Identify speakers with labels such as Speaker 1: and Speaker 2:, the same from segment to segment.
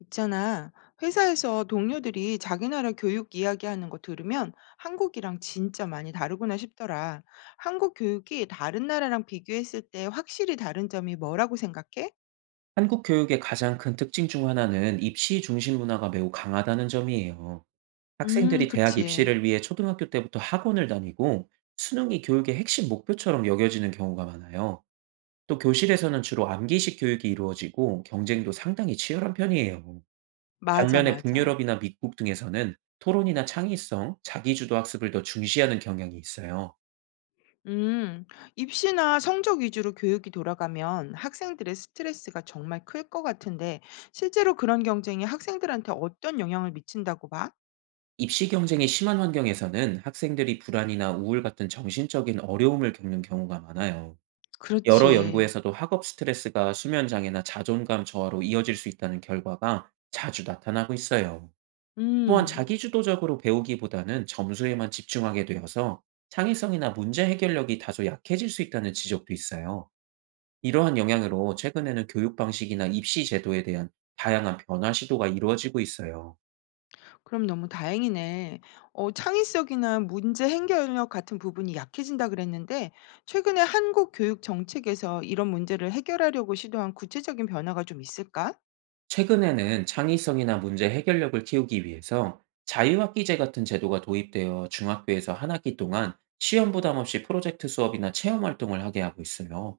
Speaker 1: 있잖아. 회사에서 동료들이 자기 나라 교육 이야기하는 거 들으면 한국이랑 진짜 많이 다르구나 싶더라. 한국 교육이 다른 나라랑 비교했을 때 확실히 다른 점이 뭐라고 생각해?
Speaker 2: 한국 교육의 가장 큰 특징 중 하나는 입시 중심 문화가 매우 강하다는 점이에요. 학생들이 대학
Speaker 1: 그치.
Speaker 2: 입시를 위해 초등학교 때부터 학원을 다니고 수능이 교육의 핵심 목표처럼 여겨지는 경우가 많아요. 또 교실에서는 주로 암기식 교육이 이루어지고 경쟁도 상당히 치열한 편이에요.
Speaker 1: 맞아,
Speaker 2: 반면에
Speaker 1: 맞아.
Speaker 2: 북유럽이나 미국 등에서는 토론이나 창의성, 자기주도 학습을 더 중시하는 경향이 있어요.
Speaker 1: 음, 입시나 성적 위주로 교육이 돌아가면 학생들의 스트레스가 정말 클 것 같은데, 실제로 그런 경쟁이 학생들한테 어떤 영향을 미친다고 봐?
Speaker 2: 입시 경쟁이 심한 환경에서는 학생들이 불안이나 우울 같은 정신적인 어려움을 겪는 경우가 많아요. 여러
Speaker 1: 그렇지.
Speaker 2: 연구에서도 학업 스트레스가 수면 장애나 자존감 저하로 이어질 수 있다는 결과가 자주 나타나고 있어요. 또한
Speaker 1: 음.
Speaker 2: 자기주도적으로 배우기보다는 점수에만 집중하게 되어서 창의성이나 문제 해결력이 다소 약해질 수 있다는 지적도 있어요. 이러한 영향으로 최근에는 교육 방식이나 입시 제도에 대한 다양한 변화 시도가 이루어지고 있어요.
Speaker 1: 그럼 너무 다행이네. 어, 창의성이나 문제 해결력 같은 부분이 약해진다 그랬는데, 최근에 한국 교육 정책에서 이런 문제를 해결하려고 시도한 구체적인 변화가 좀 있을까?
Speaker 2: 최근에는 창의성이나 문제 해결력을 키우기 위해서 자유학기제 같은 제도가 도입되어 중학교에서 한 학기 동안 시험 부담 없이 프로젝트 수업이나 체험 활동을 하게 하고 있어요.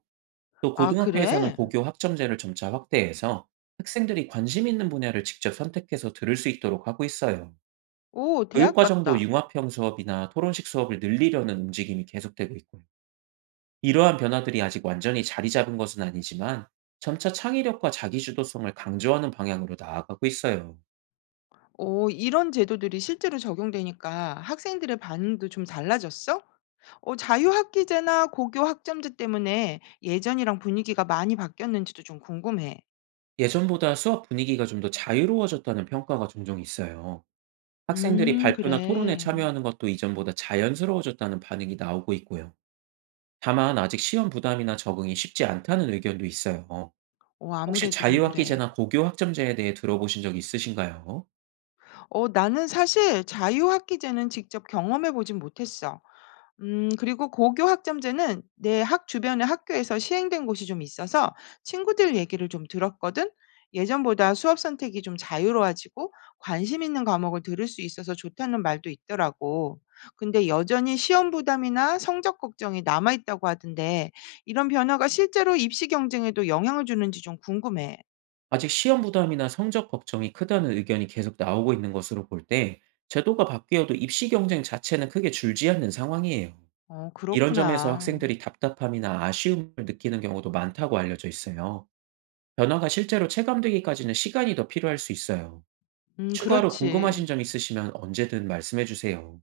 Speaker 2: 또
Speaker 1: 아,
Speaker 2: 고등학교에서는
Speaker 1: 그래?
Speaker 2: 고교 학점제를 점차 확대해서 학생들이 관심 있는 분야를 직접 선택해서 들을 수 있도록 하고 있어요.
Speaker 1: 오, 대학
Speaker 2: 교육과정도
Speaker 1: 같다.
Speaker 2: 융합형 수업이나 토론식 수업을 늘리려는 움직임이 계속되고 있고요. 이러한 변화들이 아직 완전히 자리 잡은 것은 아니지만 점차 창의력과 자기주도성을 강조하는 방향으로 나아가고 있어요.
Speaker 1: 오, 이런 제도들이 실제로 적용되니까 학생들의 반응도 좀 달라졌어? 어, 자유학기제나 고교 학점제 때문에 예전이랑 분위기가 많이 바뀌었는지도 좀 궁금해.
Speaker 2: 예전보다 수업 분위기가 좀 더 자유로워졌다는 평가가 종종 있어요. 학생들이 발표나 토론에
Speaker 1: 그래.
Speaker 2: 참여하는 것도 이전보다 자연스러워졌다는 반응이 나오고 있고요. 다만 아직 시험 부담이나 적응이 쉽지 않다는 의견도 있어요.
Speaker 1: 어,
Speaker 2: 혹시
Speaker 1: 아무래도 좀 그래.
Speaker 2: 자유학기제나 고교 학점제에 대해 들어보신 적 있으신가요?
Speaker 1: 어, 나는 사실 자유학기제는 직접 경험해 보진 못했어. 음, 그리고 고교 학점제는 내 학 주변의 학교에서 시행된 곳이 좀 있어서 친구들 얘기를 좀 들었거든. 예전보다 수업 선택이 좀 자유로워지고 관심 있는 과목을 들을 수 있어서 좋다는 말도 있더라고. 근데 여전히 시험 부담이나 성적 걱정이 남아 있다고 하던데 이런 변화가 실제로 입시 경쟁에도 영향을 주는지 좀 궁금해.
Speaker 2: 아직 시험 부담이나 성적 걱정이 크다는 의견이 계속 나오고 있는 것으로 볼 때, 제도가 바뀌어도 입시 경쟁 자체는 크게 줄지 않는 상황이에요.
Speaker 1: 어,
Speaker 2: 이런 점에서
Speaker 1: 그렇구나.
Speaker 2: 학생들이 답답함이나 아쉬움을 느끼는 경우도 많다고 알려져 있어요. 변화가 실제로 체감되기까지는 시간이 더 필요할 수 있어요.
Speaker 1: 음,
Speaker 2: 추가로
Speaker 1: 그렇지.
Speaker 2: 궁금하신 점 있으시면 언제든 말씀해 주세요.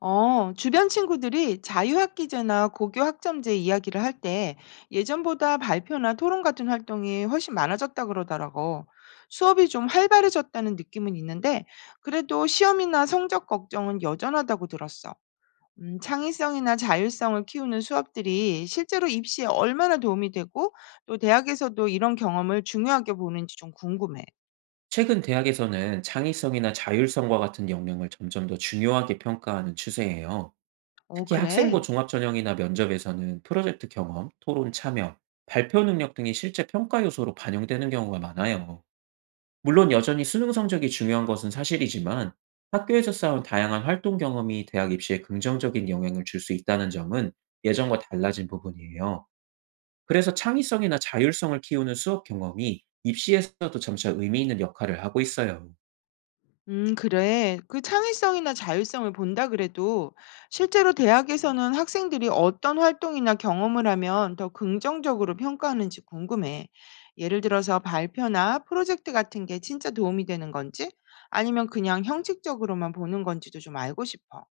Speaker 1: 어, 주변 친구들이 자유학기제나 고교 학점제 이야기를 할 때 예전보다 발표나 토론 같은 활동이 훨씬 많아졌다 그러더라고. 수업이 좀 활발해졌다는 느낌은 있는데 그래도 시험이나 성적 걱정은 여전하다고 들었어. 창의성이나 자율성을 키우는 수업들이 실제로 입시에 얼마나 도움이 되고 또 대학에서도 이런 경험을 중요하게 보는지 좀 궁금해.
Speaker 2: 최근 대학에서는 창의성이나 자율성과 같은 역량을 점점 더 중요하게 평가하는 추세예요.
Speaker 1: 어,
Speaker 2: 특히 학생부
Speaker 1: 그래?
Speaker 2: 종합전형이나 면접에서는 프로젝트 경험, 토론 참여, 발표 능력 등이 실제 평가 요소로 반영되는 경우가 많아요. 물론 여전히 수능 성적이 중요한 것은 사실이지만 학교에서 쌓은 다양한 활동 경험이 대학 입시에 긍정적인 영향을 줄 수 있다는 점은 예전과 달라진 부분이에요. 그래서 창의성이나 자율성을 키우는 수업 경험이 입시에서도 점차 의미 있는 역할을 하고 있어요.
Speaker 1: 그래. 그 창의성이나 자율성을 본다 그래도 실제로 대학에서는 학생들이 어떤 활동이나 경험을 하면 더 긍정적으로 평가하는지 궁금해. 예를 들어서 발표나 프로젝트 같은 게 진짜 도움이 되는 건지 아니면 그냥 형식적으로만 보는 건지도 좀 알고 싶어.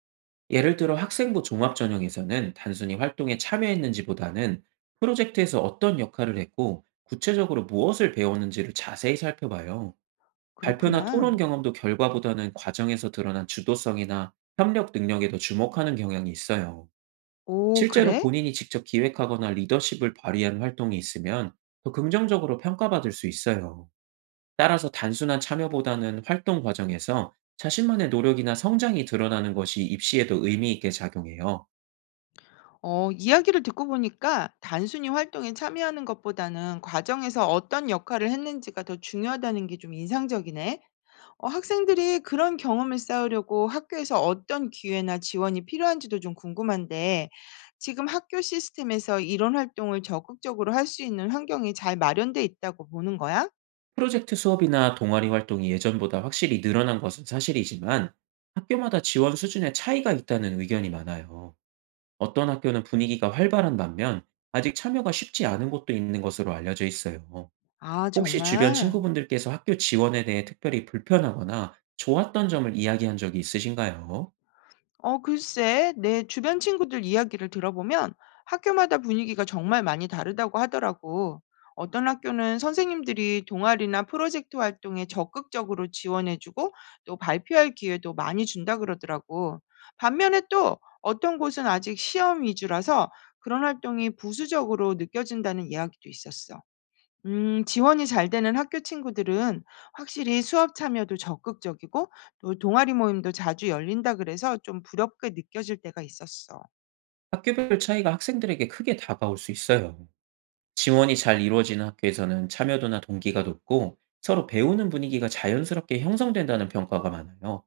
Speaker 2: 예를 들어 학생부 종합 전형에서는 단순히 활동에 참여했는지보다는 프로젝트에서 어떤 역할을 했고 구체적으로 무엇을 배웠는지를 자세히 살펴봐요. 발표나 토론
Speaker 1: 그렇구나.
Speaker 2: 경험도 결과보다는 과정에서 드러난 주도성이나 협력 능력에 더 주목하는 경향이 있어요.
Speaker 1: 오,
Speaker 2: 실제로
Speaker 1: 그래?
Speaker 2: 본인이 직접 기획하거나 리더십을 발휘한 활동이 있으면 더 긍정적으로 평가받을 수 있어요. 따라서 단순한 참여보다는 활동 과정에서 자신만의 노력이나 성장이 드러나는 것이 입시에도 의미 있게 작용해요.
Speaker 1: 어, 이야기를 듣고 보니까 단순히 활동에 참여하는 것보다는 과정에서 어떤 역할을 했는지가 더 중요하다는 게 좀 인상적이네. 어, 학생들이 그런 경험을 쌓으려고 학교에서 어떤 기회나 지원이 필요한지도 좀 궁금한데, 지금 학교 시스템에서 이런 활동을 적극적으로 할 수 있는 환경이 잘 마련돼 있다고 보는 거야?
Speaker 2: 프로젝트 수업이나 동아리 활동이 예전보다 확실히 늘어난 것은 사실이지만 학교마다 지원 수준의 차이가 있다는 의견이 많아요. 어떤 학교는 분위기가 활발한 반면 아직 참여가 쉽지 않은 곳도 있는 것으로 알려져 있어요.
Speaker 1: 아,
Speaker 2: 혹시 주변
Speaker 1: 정말?
Speaker 2: 친구분들께서 학교 지원에 대해 특별히 불편하거나 좋았던 점을 이야기한 적이 있으신가요?
Speaker 1: 어, 글쎄, 내 주변 친구들 이야기를 들어보면 학교마다 분위기가 정말 많이 다르다고 하더라고. 어떤 학교는 선생님들이 동아리나 프로젝트 활동에 적극적으로 지원해주고 또 발표할 기회도 많이 준다 그러더라고. 반면에 또 어떤 곳은 아직 시험 위주라서 그런 활동이 부수적으로 느껴진다는 이야기도 있었어. 지원이 잘 되는 학교 친구들은 확실히 수업 참여도 적극적이고 또 동아리 모임도 자주 열린다 그래서 좀 부럽게 느껴질 때가 있었어.
Speaker 2: 학교별 차이가 학생들에게 크게 다가올 수 있어요. 지원이 잘 이루어지는 학교에서는 참여도나 동기가 높고 서로 배우는 분위기가 자연스럽게 형성된다는 평가가 많아요.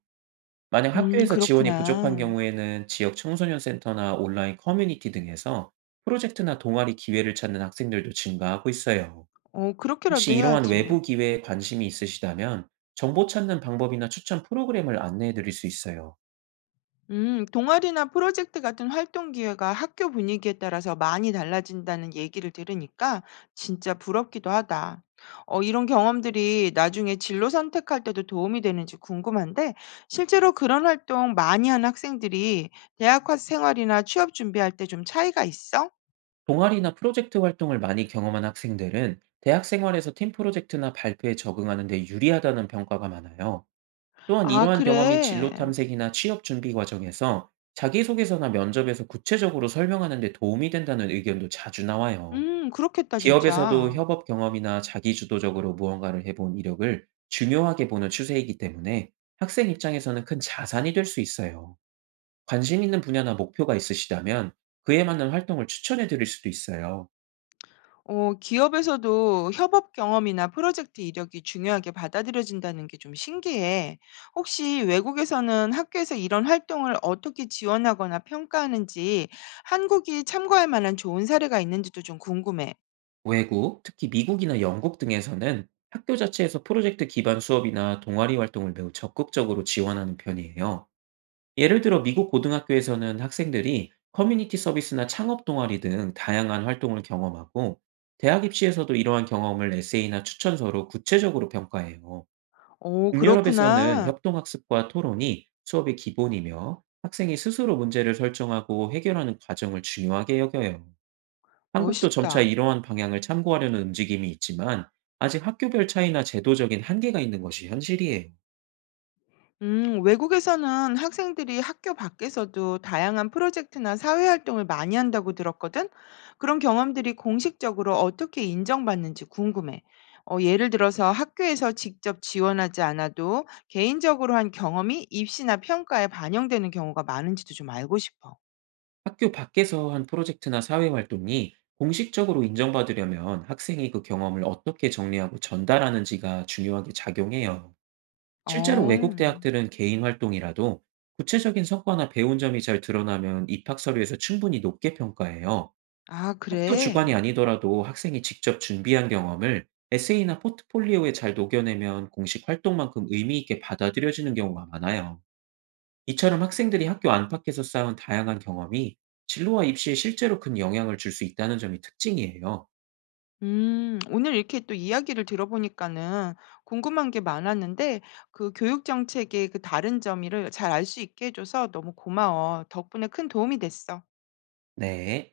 Speaker 2: 만약 학교에서 지원이 부족한
Speaker 1: 그렇구나.
Speaker 2: 경우에는 지역 청소년 센터나 온라인 커뮤니티 등에서 프로젝트나 동아리 기회를 찾는 학생들도 증가하고 있어요.
Speaker 1: 어,
Speaker 2: 혹시
Speaker 1: 그렇게라도
Speaker 2: 이러한
Speaker 1: 해야지.
Speaker 2: 외부 기회에 관심이 있으시다면 정보 찾는 방법이나 추천 프로그램을 안내해 드릴 수 있어요.
Speaker 1: 동아리나 프로젝트 같은 활동 기회가 학교 분위기에 따라서 많이 달라진다는 얘기를 들으니까 진짜 부럽기도 하다. 어, 이런 경험들이 나중에 진로 선택할 때도 도움이 되는지 궁금한데, 실제로 그런 활동 많이 한 학생들이 대학 생활이나 취업 준비할 때 좀 차이가 있어?
Speaker 2: 동아리나 프로젝트 활동을 많이 경험한 학생들은 대학 생활에서 팀 프로젝트나 발표에 적응하는 데 유리하다는 평가가 많아요. 또한
Speaker 1: 아,
Speaker 2: 이러한 경험이 진로
Speaker 1: 그래.
Speaker 2: 탐색이나 취업 준비 과정에서 자기소개서나 면접에서 구체적으로 설명하는 데 도움이 된다는 의견도 자주 나와요.
Speaker 1: 그렇겠다,
Speaker 2: 기업에서도
Speaker 1: 진짜.
Speaker 2: 협업 경험이나 자기주도적으로 무언가를 해본 이력을 중요하게 보는 추세이기 때문에 학생 입장에서는 큰 자산이 될 수 있어요. 관심 있는 분야나 목표가 있으시다면 그에 맞는 활동을 추천해 드릴 수도 있어요.
Speaker 1: 어, 기업에서도 협업 경험이나 프로젝트 이력이 중요하게 받아들여진다는 게 좀 신기해. 혹시 외국에서는 학교에서 이런 활동을 어떻게 지원하거나 평가하는지 한국이 참고할 만한 좋은 사례가 있는지도 좀 궁금해.
Speaker 2: 외국, 특히 미국이나 영국 등에서는 학교 자체에서 프로젝트 기반 수업이나 동아리 활동을 매우 적극적으로 지원하는 편이에요. 예를 들어 미국 고등학교에서는 학생들이 커뮤니티 서비스나 창업 동아리 등 다양한 활동을 경험하고 대학 입시에서도 이러한 경험을 에세이나 추천서로 구체적으로 평가해요.
Speaker 1: 오,
Speaker 2: 북유럽에서는
Speaker 1: 그렇구나.
Speaker 2: 협동학습과 토론이 수업의 기본이며 학생이 스스로 문제를 설정하고 해결하는 과정을 중요하게 여겨요. 한국도 점차
Speaker 1: 멋있다.
Speaker 2: 이러한 방향을 참고하려는 움직임이 있지만 아직 학교별 차이나 제도적인 한계가 있는 것이 현실이에요.
Speaker 1: 외국에서는 학생들이 학교 밖에서도 다양한 프로젝트나 사회 활동을 많이 한다고 들었거든. 그런 경험들이 공식적으로 어떻게 인정받는지 궁금해. 어, 예를 들어서 학교에서 직접 지원하지 않아도 개인적으로 한 경험이 입시나 평가에 반영되는 경우가 많은지도 좀 알고 싶어.
Speaker 2: 학교 밖에서 한 프로젝트나 사회 활동이 공식적으로 인정받으려면 학생이 그 경험을 어떻게 정리하고 전달하는지가 중요하게 작용해요. 실제로
Speaker 1: 어,
Speaker 2: 외국 대학들은 개인 활동이라도 구체적인 성과나 배운 점이 잘 드러나면 입학 서류에서 충분히 높게 평가해요.
Speaker 1: 아,
Speaker 2: 학교
Speaker 1: 그래.
Speaker 2: 주관이 아니더라도 학생이 직접 준비한 경험을 에세이나 포트폴리오에 잘 녹여내면 공식 활동만큼 의미 있게 받아들여지는 경우가 많아요. 이처럼 학생들이 학교 안팎에서 쌓은 다양한 경험이 진로와 입시에 실제로 큰 영향을 줄 수 있다는 점이 특징이에요.
Speaker 1: 오늘 이렇게 또 이야기를 들어보니까는 궁금한 게 많았는데 그 교육 정책의 그 다른 점을 잘 알 수 있게 해줘서 너무 고마워. 덕분에 큰 도움이 됐어.
Speaker 2: 네.